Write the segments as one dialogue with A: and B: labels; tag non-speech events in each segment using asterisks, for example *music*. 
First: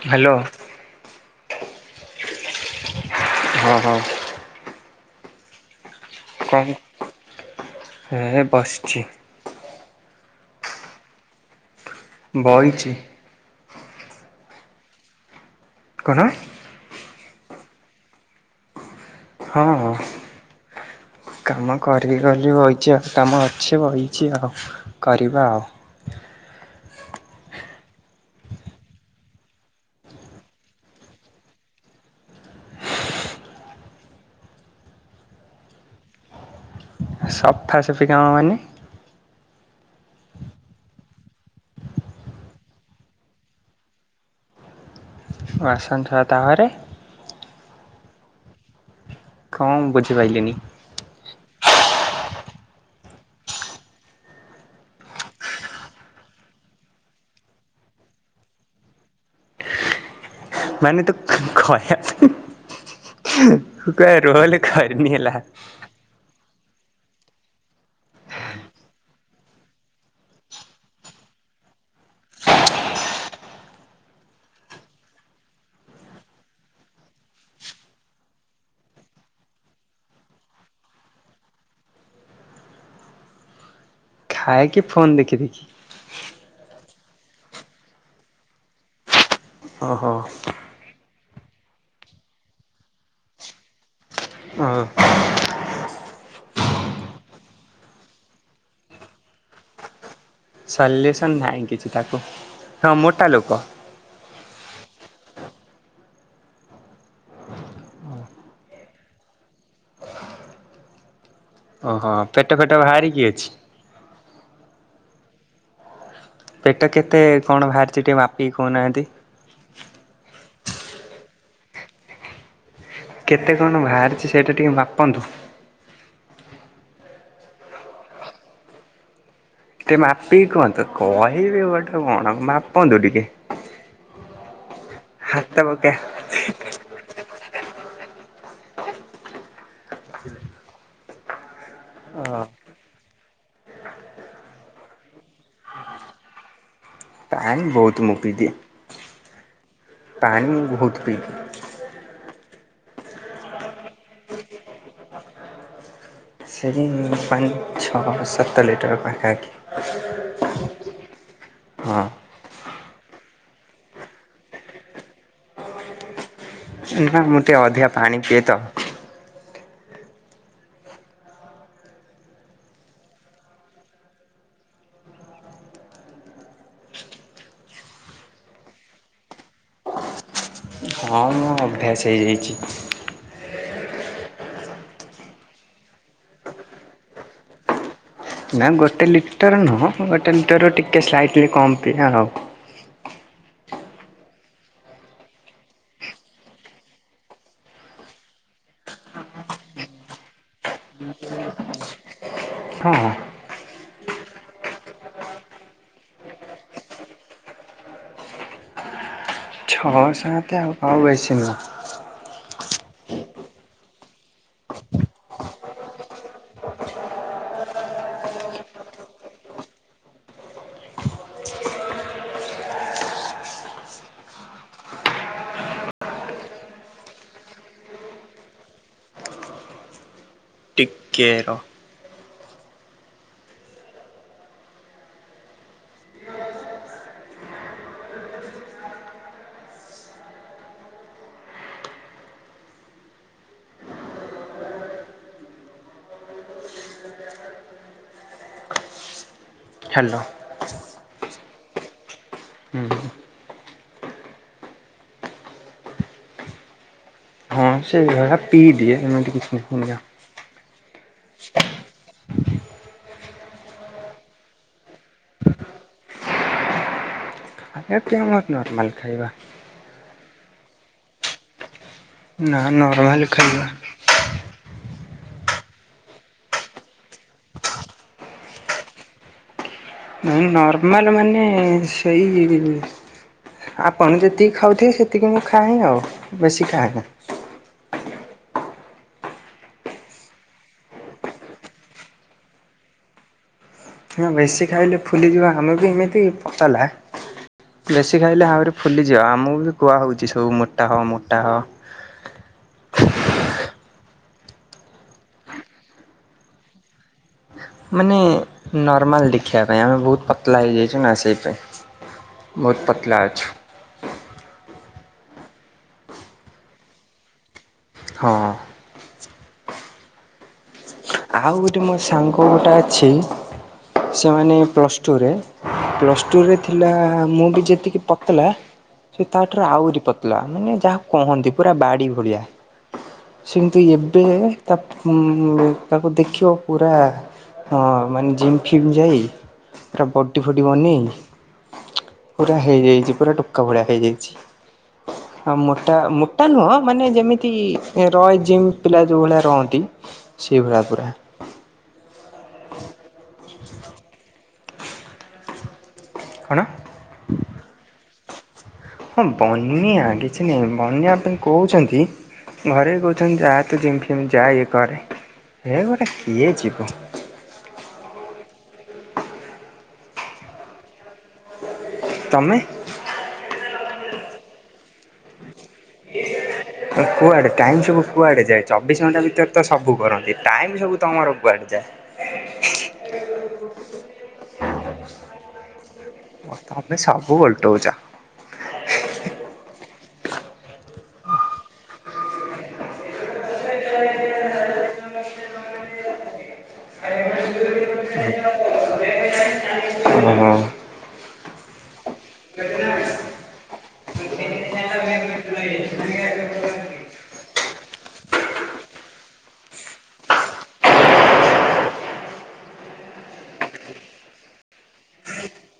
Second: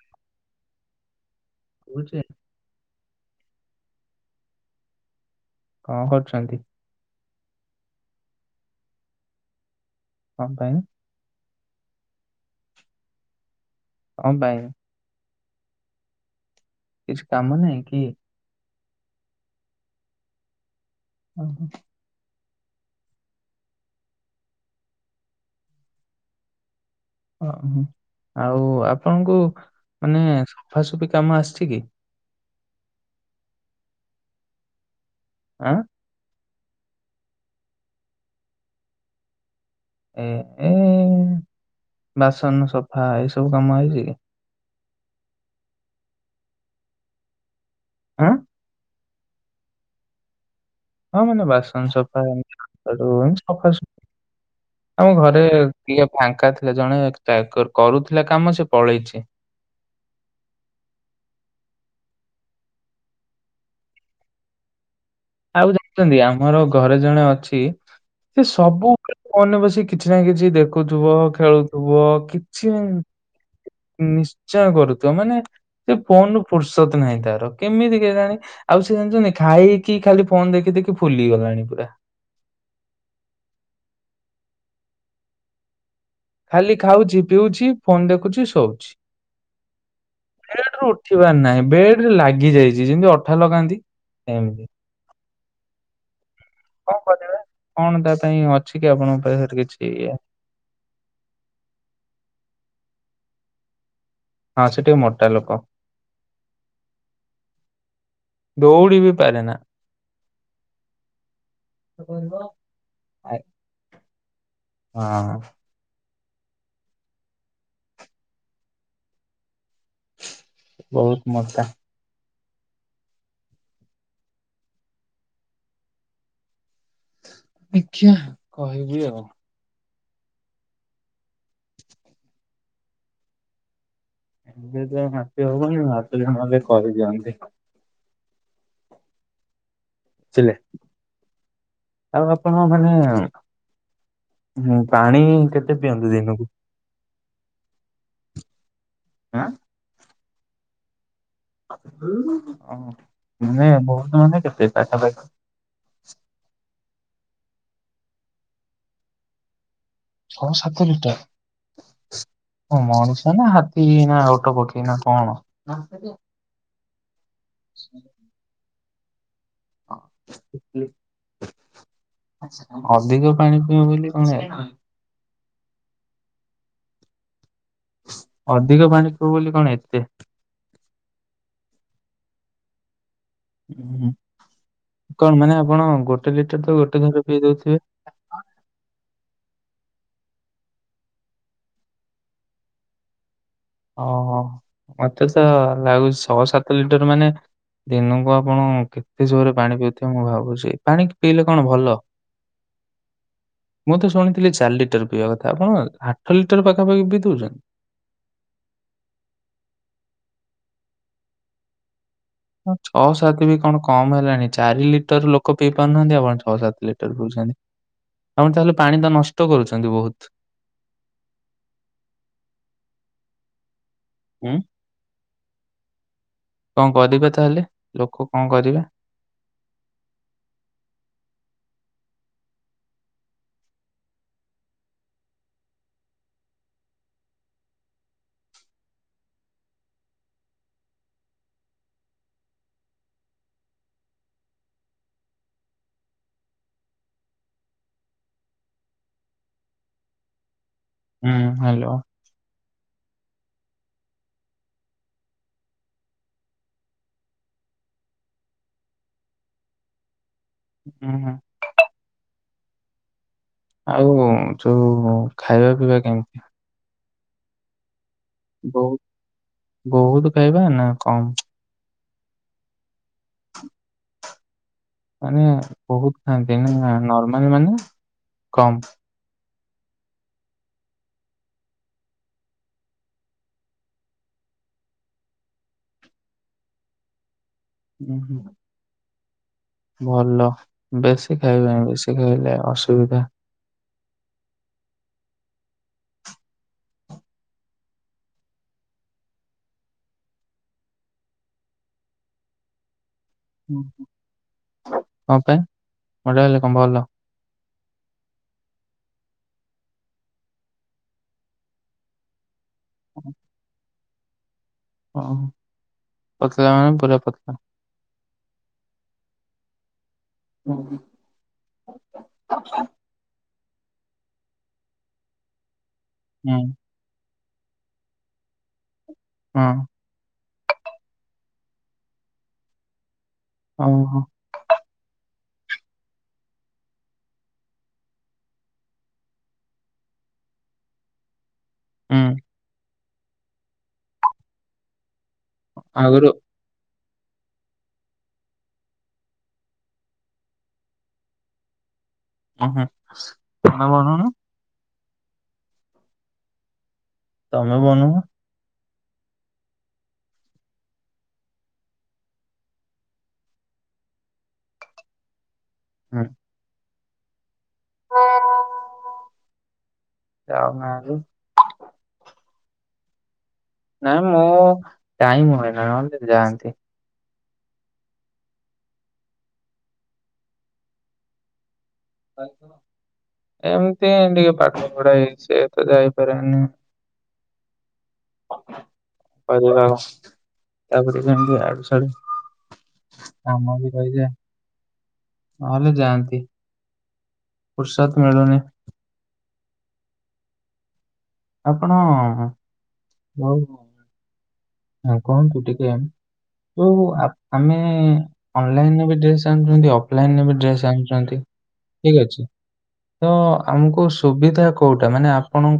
A: Hello ହଁ ହଁ।
B: କଣ କରୁଚନ୍ତି?
A: ହେ ବସିଛି।
B: କଁ ପାଇଁ?
A: ବଇଛି।
B: କଁ ପାଇଁ?
A: କଣ?
B: କିଛି କାମ ନାହିଁ କି?
A: ହଁ,
B: ଓହୋ,
A: କାମ କରିକି ଗଲି। ବଇଛି ଆଉ, କାମ ଅଛି ବଇଛି ଆଉ, କରିବା ଆଉ।
B: ହ ହ। ଆଉ ଆପଣଙ୍କୁ ମାନେ ସଫାସୁଫି କାମ ଆସିଛି କି? ଆଁ?
A: ସଫା ସିଫି କାମ ମାନେ?
B: ଏ ଏ, ବାସନ ସଫା ଏଇସବୁ କାମ ଆଇଛି କି?
A: ବାସନ ସଫା ତାପରେ
B: ଉଁ?
A: କଣ ବୁଝିପାଇଲିିନି?
B: ହଁ ମାନେ, ବାସନ ସଫା *unintelligible* ସଫା ସଫି। ଆମ ଘରେ କିଏ ଫାଙ୍କା ଥିଲା ଜଣେ କା-କ-କରୁଥିଲା କାମ ସେ ପଳେଇଚି।
A: ମାନେ ତୁ ଖହିଆ ପାଇଁ ହୁଁ ତୁ ରୋଲ୍ ଖର୍ *unintelligible* ହେଲା।
B: ମୋର ଘରେ ଜଣେ ଅଛି। ସେ ସବୁ ଫୋନରେ ବସି କିଛି ନା କିଛି ଦେଖୁଥୁବ ଖେଳୁଥୁବ କିଛି ନିଶ୍ଚୟ କରୁଥୁବ ମାନେ ସେ ଫୋନରୁ ଫୁର୍ସତ ନାହିଁ ତାର କେମିତି କେଜାଣି? ଆଉ ସେ ଜାଣିଚନ୍ତି ଖାଇ କି ଖାଲି ଫୋନ ଦେଖି ଦେଖି ଫୁଲି ଗଲାଣି ପୁରା।
A: ଖାଏ କିି ଫୋନ ଦେଖି ଦେଖି।
B: ଖାଲି ଖାଉଚି ପିଉଛି ଫୋନ୍ ଦେଖୁଛି ଶୋଉଛି।
A: ଓ ହୋ।
B: ବେଡରୁ ଉଠିବାର ନାହିଁ ବେଡରେ ଲାଗି ଯାଇଚି ଯେମତି ଅଠା ଲଗାନ୍ତି। ଏମିତି
A: ହଁ।
B: କଣ କିରିବା? କଣ ତା ପାଇଁ ଅଛି କି ଆପଣଙ୍କ ପାଖରେ କିଛି ଇଏ?
A: ସଲୁସନ ନାହିଁ କିଛି ତାକୁ ହଁ ମୋଟା ଲୋକ।
B: ହଁ ସେଟିକେ ମୋଟା ଲୋକ। ଦୌଡ଼ିବି ପାରେନା।
A: ଓହୋ ପେଟ ଫେଟ ବାହାରିକି ଅଛି?
B: ହଁ।
A: ପେଟ କେତେ କଣ ବାହାରିଚି ଟିକେ ମାପିକି କଉନାଆନ୍ତି?
B: ବହୁତ ମଜା।
A: କେତେ କଣ ବାହାରିଚି ସେଇଟା ଟିକେ ମାପନ୍ତୁ।
B: ଆଜ୍ଞା କହିବି ଆଉ।
A: ଟେ ମାପିକି କୁହନ୍ତୁ କହିବି ଗୋଟେ କଣ ମାପନ୍ତୁ ଟିକେ।
B: ଏବେ ତ ମାଟି
A: ହାତ
B: ହବନି
A: ପକା
B: ମାାପିଲେ ନହେଲେ କରିଦିଅନ୍ତି। ଥିଲେ
A: ଅ
B: ଆଉ ଆପଣ ମାନେ ହୁଁ ପାଣି କେତେ ପିଅନ୍ତି ଦିନୁକୁ?
A: ପାଣି ବହୁତ ମୁଁ ପିଦିଏ।
B: ଆଁ।
A: ପାଣି ବହୁତ ପିଇଲି
B: *unintelligible* ମାନେ ବହୁତ ମାନେ କେତେ ପାଖାପାଖି।
A: ସେଇ *unintelligible* ଛଅ ସତର ଲିଟର ପାଖାପାଖି।
B: ଛଅ ସାତ
A: ହଁ।
B: ଲିଟର। ମଣିଷ ନା ହାତୀ ନା ଓଟପକ୍ଷୀ ନା କଣ?
A: ସେଇ ପାଇଁ ମୁଁ ଟିକେ ଅଧିକା ପାଣି ପିଏ ତ।
B: ହଁ, ଅଧିକ ପାଣି ପିଇ ବୋଲି କଣ ଅଧିକ ପାଣି ପିଅ ବୋଲି କଣ ଏତେ?
A: ହଁ ମୁଁ, ଅଭ୍ୟାସ ହେଇଯାଇଚି।
B: ହଁ କଣ ମାନେ ଆପଣ ଗୋଟେ ଲିଟର ତ ଗୋଟେ ଦିନରେ ତ ପିଇ ଦଉଥିବେ?
A: ନା ଗୋଟେ ଲିଟର ନୁହଁ, ଗୋଟେ ଲିଟର ରୁ ଟିକେ ସ୍ଲାଇଟଲି କମ ପିଏ ଆଉ।
B: ଓହୋ ମତେ ତ ଲାଗୁଚି ଛଅ ସାତ ଲିଟର ମାନେ ଦିନକୁ ଆପଣ କେତେ ଜୋରରେ ପାଣି ପିଉଥିବେ ମୁଁ ଭାବୁଚି ପାଣି ପିଇଲେ କଣ ଭଲ?
A: ହଁ।
B: ମୁଁ ତ ଶୁଣିଥିଲି ଚାରି ଲିଟର ପିଇବା କଥା ଆପଣ ଆଠ ଲିଟର ପାଖାପାଖି ପିଇ ଦଉଚନ୍ତି?
A: ହଁ, ସାତେ ଆଉ ବେଶି ନୁହଁ।
B: ହ ଛଅ ସାତ ବି କଣ କମ ହେଲାଣି ଚାରି ଲିଟର ଲୋକ ପିଇ ପାରୁନାହାନ୍ତି ଆପଣ ଛଅ ସାତ ଲିଟର ପିଉଛନ୍ତି। ଆପଣ ତାହେଲେ ପାଣି ତ ନଷ୍ଟ କରୁଛନ୍ତି ବହୁତ? ହୁଁ। କଣ କରିବେ ତାହେଲେ ଲୋକ କଣ କରିବେ?
A: କେର। ହ୍ୟାଲୋ।
B: ହୁଁ ହ୍ୟାଲୋ।
A: ହୁଁ। ହଁ ସେହି ଭଳିଆ ପିଇ ଦିଏ ଏମିତି କିଛି *unintelligible*
B: ହୁଁ ହୁଁ ଆଉ ଯୋଉ ଖାଇବା ପିଇବା କେମିତି?
A: ଏଠି *unintelligible* ନିର୍ମାଲ
B: ବହୁ
A: ଖାଇବା।
B: ବହୁତ ଖାଇବା ନା କମ?
A: ନା ନିର୍ମାଲ ଖାଇବା।
B: ମାନେ ବହୁତ ଖାଆନ୍ତି ନା ନର୍ମାଲ ମାନେ କମ।
A: ନାଇ ନର୍ମାଲ ମାନେ ସେଇ ଆପଣ ଯେତିକି ଖାଉଥିବେ ସେତିକି ମୁଁ ଖାଆହିଁ ଆଉ ବେଶୀ ଖାଆନି।
B: ଉଁ ହୁଁ। ଭଲ ବେଶୀ ଖାଇବେନି ବେଶୀ ଖାଇଲେ ଅସୁବିଧା।
A: ହ ବେଶୀ ଖାଇଲେ ଫୁଲିଯିବା ଆମେ ବି ଏମିତି ପତାଲା। ବେଶୀ ଖାଇଲେ ଆହୁରି ଫୁଲିଯିବ ଆମକୁ ବି କୁହା ହଉଛି ସବୁ ମୋଟା ହ ମୋଟା ହ
B: କଣ ପାଇଁ ମୋଟା ହେଲେ କଣ ଭଲ?
A: ମାନେ ନର୍ମାଲ ଦେଖିବା ପାଇଁ ଆମେ ବହୁତ ପତଳା ହେଇଯାଇଛୁ ନା ସେଇଥି ପାଇଁ, ବହୁତ ପତଳା ଅଛୁ?
B: ହଁ ପତଳା ମାନେ ପୁରା ପତଳା,
A: ହଁ।
B: ହୁଁ ହୁଁ, ।
A: ଆଉ ଗୋଟେ ମୋ ସାଙ୍ଗ ଗୋଟେ ଅଛି ସେମାନେ ପ୍ଲସ୍ ଟୁରେ ପ୍ଲସ୍ ଟୁରେ ଥିଲା ମୁଁ ବି ଯେତିକି ପତଲା ସେ ତାଠାରୁ
B: ହଁ
A: ଆହୁରି ପତଲା ମାନେ ଯାହା କହନ୍ତି ପୁରା ବାଡି ଭଳିଆ। ସେମନ୍ତି
B: ଓହୋ
A: ଏବେ ତା ତାକୁ ଦେଖିବ ପୁରା ହଁ ମାନେ ଜିମ୍ ଫିମ୍ ଯାଇ ପୁରା ବଡି ଫଡି ବନେଇ
B: ହୁଁ
A: ପୁରା ହେଇଯାଇଛି ପୁରା ଟୋକା ଭଳିଆ ହେଇଯାଇଛି। ଆଁ ମୋଟା
B: ଆଗରୁ
A: ମୋଟା ନୁହଁ ମାନେ ଯେମିତି ରୟ ଜିମ୍ ପିଲା ଯୋଉ ଭଳିଆ ରହନ୍ତି ସେଇଭଳିଆ ପୁରା।
B: ଓ ହୋ *unintelligible*
A: କଣ?
B: ତମେ *unintelligible*
A: ହଁ ବନ୍ୟା କିଛି ନାହିଁ ବନ୍ୟାପାଈ କହୁଛନ୍ତି ଘରେ କହୁଛନ୍ତି ଯାହା ତୁ ଜିମ ଫିମ ଯା ଇଏ କରେ ହେ ଗୋଟେ
B: ହୁଁ।
A: କିଏ ଯିବ।
B: *unintelligible*
A: ତମେ
B: ନାଇ
A: ଏ କୁଆଡେ? ଟାଇମ ସବୁ କୁଆଡେ ଯାଏ ଚବିଶ ଘଣ୍ଟା ଭିତରେ ତ ସବୁ କରନ୍ତି ଟାଇମ ସବୁ ତମର କୁଆଡେ ଯାଏ?
B: ଏମିତି ଟିକେ ପାଠ ପଢା ହେଇଛି ତ ଯାଇପାରେନି।
A: ତମେ ସବୁ ଓଲଟଉଛ।
B: *unintelligible* ତାପରେ କଣ ଆଡୁ ସିଆଡୁ କାମ ବି ରହିଯାଏ ନ ହେଲେ ଯାଆନ୍ତି। ଫୁର୍ସତ ମିଳୁନି
A: *inaudible* ହୁ ହଁ।
B: ଆପଣ *unintelligible* ତ ଆମେ ଅନଲାଇନରେ ବି ଡ୍ରେସ ଆଣୁଛନ୍ତି ଅଫଲାଇନ ରେ ବି ଡ୍ରେସ୍ ଆଣୁଛନ୍ତି ଠିକ ଅଛି। ତ ଆମକୁ ସୁବିଧା କୋଉଟା ମାନେ ଆପଣ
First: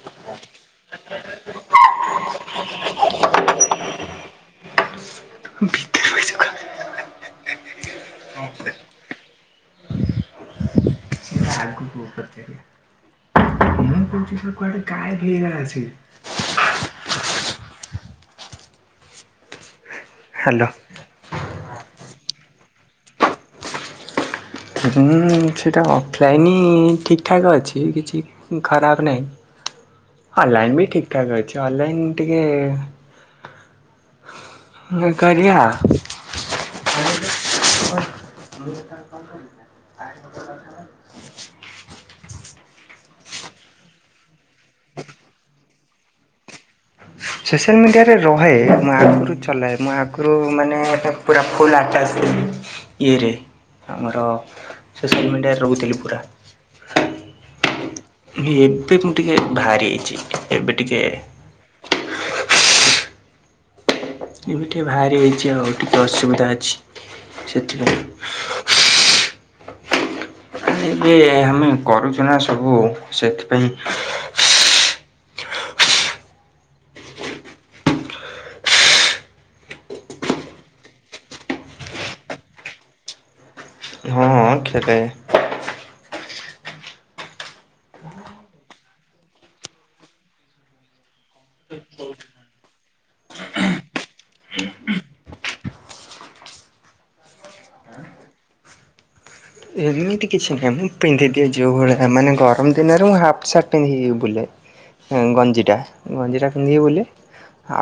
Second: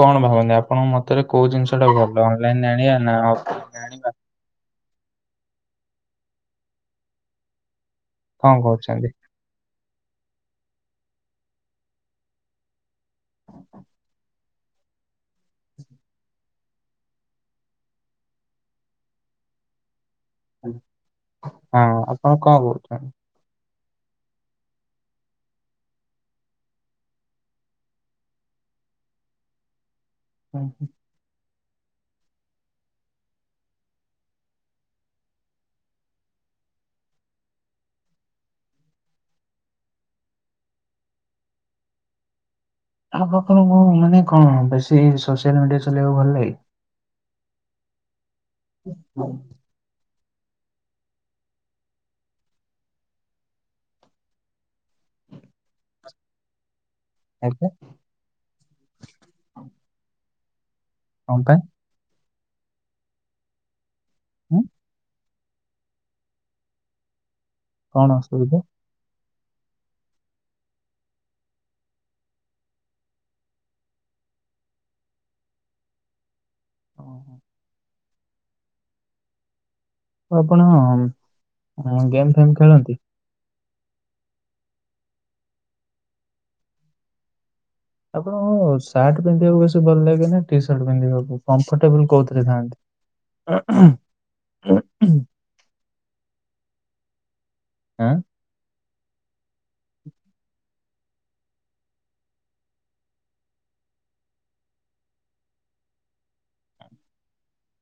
B: କଣ ଭାବନ୍ତି ଆପଣଙ୍କ ମତରେ କୋଉ ଜିନିଷ ଅନଲାଇରେ ଆଣିବା ନା ଅଫଲାଇନରେ ଆଣିବା। କଣ କହୁଛନ୍ତି?
A: *inaudible* ହାଲୋ।
B: ହଁ ଆପଣ କଣ କହୁଛନ୍ତି?
A: ହୁଁ ସେଟା ଅଫଲାଇନ ହି ଠିକଠାକ ଅଛି କିଛି ଖରାପ ନାହିଁ। ଅନଲାଇନ ବି ଠିକ ଠାକ ଅଛି ଅନଲାଇନ ଟିକେ *unintelligible*
B: ଆ ପାଖରେ ମାନେ କଣ ବେଶୀ ସୋସିଆଲ ମିଡିଆ ଚଲେଇବାକୁ ଭଲ ଲାଗେ?
A: ସୋସିଆଲ ମିଡ଼ିଆରେ ରହେ ମୁଁ ଆଗରୁ ଚଲାଏ ମୁଁ ମାନେ ପୁରା ଫୁଲ ଆଟାଜଥିଲି ଇରେ ଆମର ସୋସିଆଲ ମିଡିଆରେ ରହୁଥିଲି ପୁରା।
B: ଆଜ୍ଞା
A: ମୁ ଏବେ ମୁଁ ଟିକେ ବାହାରି ଆଇଛି ଏବେ ଟିକେ
B: କଣ ପାଇଁ?
A: ଏବେ
B: ଉଁ,
A: ଟିକେ ବାହାରି ଯାଇଛି ଆଉ ଟିକେ ଅସୁବିଧା ଅଛି। ସେଥି ପାଇଁ
B: କଣ ଅସୁବିଧା?
A: । ଏବେ ଆମେ କରୁଛୁ ନା ସବୁ ସେଥିପାଇଁ
B: ଓ ହୋ। ଆପଣ ଗେମ୍ ଫେମ ଖେଳନ୍ତି?
A: ହଁ ଖଳେ
B: ଆପଣଙ୍କୁ ସାର୍ଟ ପିନ୍ଧିବାକୁ ବେଶୀ ଭଲ ଲାଗେ ନା ଟି ସାର୍ଟ ପିନ୍ଧିବାକୁ କମ୍ଫର୍ଟେବୁଲ କୋଉଥିରେ ଥାନ୍ତି? ଅଁହୁ ଅଁ ଉ
A: ସ୍ଂ
B: ଆଁ
A: ଏମିତି କିଛି ନାହିଁ ମୁଁ ପିନ୍ଧିଦିଏ ଯେଉଁଭଳିଆ ମାନେ ଗରମ ଦିନରେ ମୁଁ ହାଫ୍ ସାର୍ଟ ପିନ୍ଧିିକି ବୁଲେ ଗଞ୍ଜିଟା ଗଞ୍ଜିଟା ପିନ୍ଧିବ ବୋଲି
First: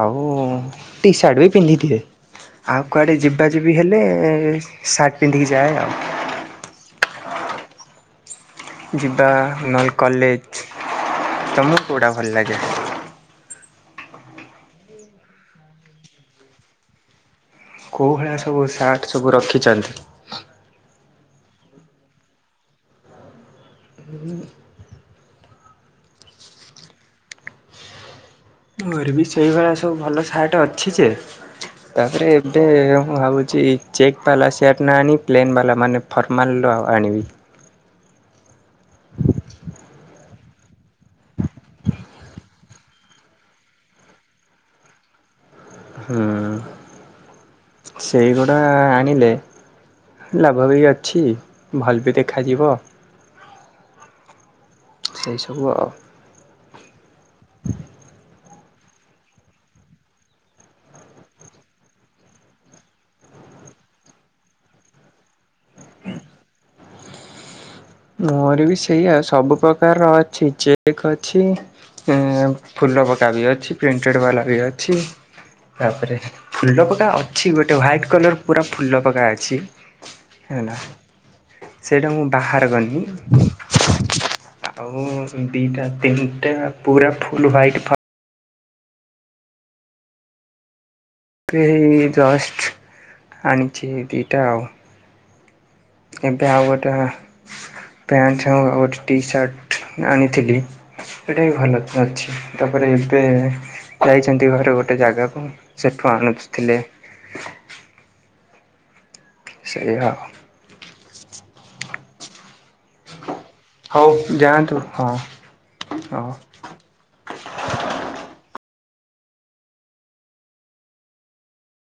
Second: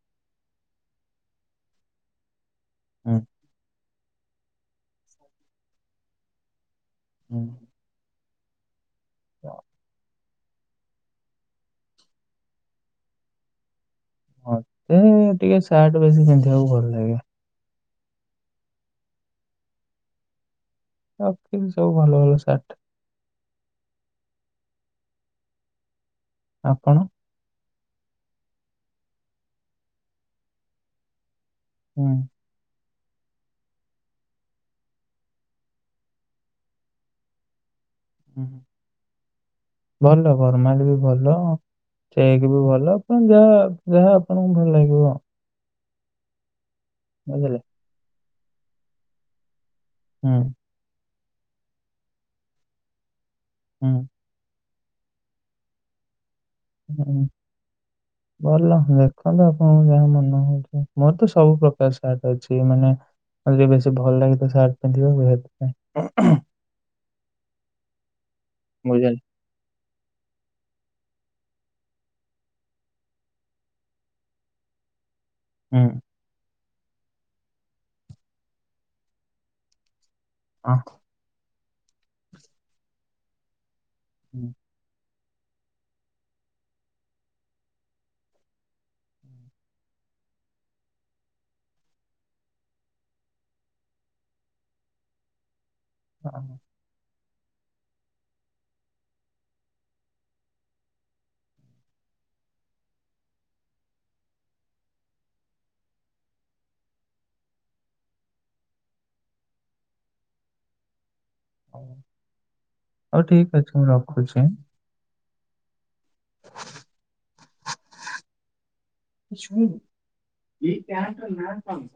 A: ଆଉ ଟି ସାର୍ଟ ବି ପିନ୍ଧିଦିଏ ଆଉ
B: ହୁଁ
A: କୁଆଡ଼େ ଯିବା ଯିବି ହେଲେ ସାର୍ଟ ପିନ୍ଧିକି ଯାଏ ଆଉ
B: ହୁଁ
A: ଯିବା ନଲେ କଲେଜ ତମକୁ କୋଉଟା ଭଲ ଲାଗେ
B: ମତେ ଟିକେ ସାର୍ଟ ବେଶୀ ପିନ୍ଧିବାକୁ ଭଲ ଲାଗେ
A: କୋଉ ଭଳିଆ ସବୁ ସାର୍ଟ ସବୁ ରଖିଛନ୍ତି
B: ରଖିଛି ସବୁ ଭଲ ଭଲ ସାର୍ଟ
A: ବିଁ
B: ଆପଣ
A: ମୋର ବି ସେଇଭଳିଆ ସବୁ ଭଲ ସାର୍ଟ ଅଛି ଯେ
B: ହୁଁ
A: ତାପରେ ଏବେ ମୁଁ ଭାବୁଛି ଚେକ୍ ବାଲା ସାର୍ଟ ନା ଆଣି ପ୍ଲେନ୍ ବାଲା ମାନେ ଫର୍ମାଲ ର ଆଣିବି
B: ହୁଁ ହୁ ଭଲ ଫରମାଲ୍ ବି ଭଲ ଚେକ୍ ବି ଭଲ ଆପଣ ଯାହା ଯାହା ଆପଣଙ୍କୁ ଭଲ ଲାଗିବ
A: ହୁଁ
B: ବୁଝିଲ
A: ସେଇଗୁଡ଼ା ଆଣିଲେ
B: ହୁଁ
A: ଲାଭ ବି ଅଛି ଅଛି ଭଲ ବି ଦେଖାଯିବ
B: ହୁଁ
A: ସେଇ ସବୁ ଆଉ
B: ହୁଁ ଭଲ ଦେଖନ୍ତୁ ଆପଣଙ୍କୁ ଯାହା ମନେ ହଉଛି ମୋର ତ ସବୁ ପ୍ରକାର ସାର୍ଟ ଅଛି ମାନେ ମୋତେ ବେଶୀ ଭଲ ଲାଗେ ତ ସାର୍ଟ ପିନ୍ଧିବାକୁ ହେଥିପାଇଁ
A: ମୋର ବି
B: ବୁଝିଲେ।
A: ସେଇଆଉ ସବୁ ପ୍ରକାରର ଅଛି ଚେ ଚେକ୍ ଅଛି ଫୁଲ ପକା ବି ଅଛି ପ୍ରିଣ୍ଟେଡ ବାଲା ବି ଅଛି
B: ହୁଁ।
A: ତାପରେ ଫୁଲ ପକା ଅଛି ଗୋଟେ ହ୍ଵାଇଟ୍ କଲର ପୁରା ଫୁଲ ପକା ଅଛି
B: ଅଁ,
A: ହେଲା ସେଇଟା ମୁଁ ବାହାର କଲି
B: ହୁଁ।
A: ଆଉ ଦିଟା ତିନିଟା ପୁରା ଫୁଲ ହ୍ବାଇଟ୍ ଫର୍ ପ୍ରେ ଜଷ୍ଟ ଆଣିଛି ଦିଟା ଆଉ। ଏବେ ଆଉ ଗୋଟେ ପ୍ୟାଣ୍ଟ ସାଙ୍ଗକୁ ଆଉଗୋଟ ଟି ସାର୍ଟ ଆଣିଥିଲି। ସେଟା ବିି ଭଲ ଅଛି ତାପରେ ଏବେ ଯାଇଛନ୍ତି ଘରେ ଗୋଟେ ଜାଗାକୁ ସେଠୁ ହଁ ଆଣୁଚଥିଲେ। ସେଇଆ ଆଉ।
B: ହଉ ଠିକ ଅଛି ମୁଁ
A: ଆଉ
B: ରଖୁଛି
A: ହଉ
B: ହାଁ
A: ଯାଆନ୍ତୁ ହଁ ହଉ
B: ଏ ସୁନ୍ ଏ ପ୍ୟାଣ୍ଟ ର ନା କଣ?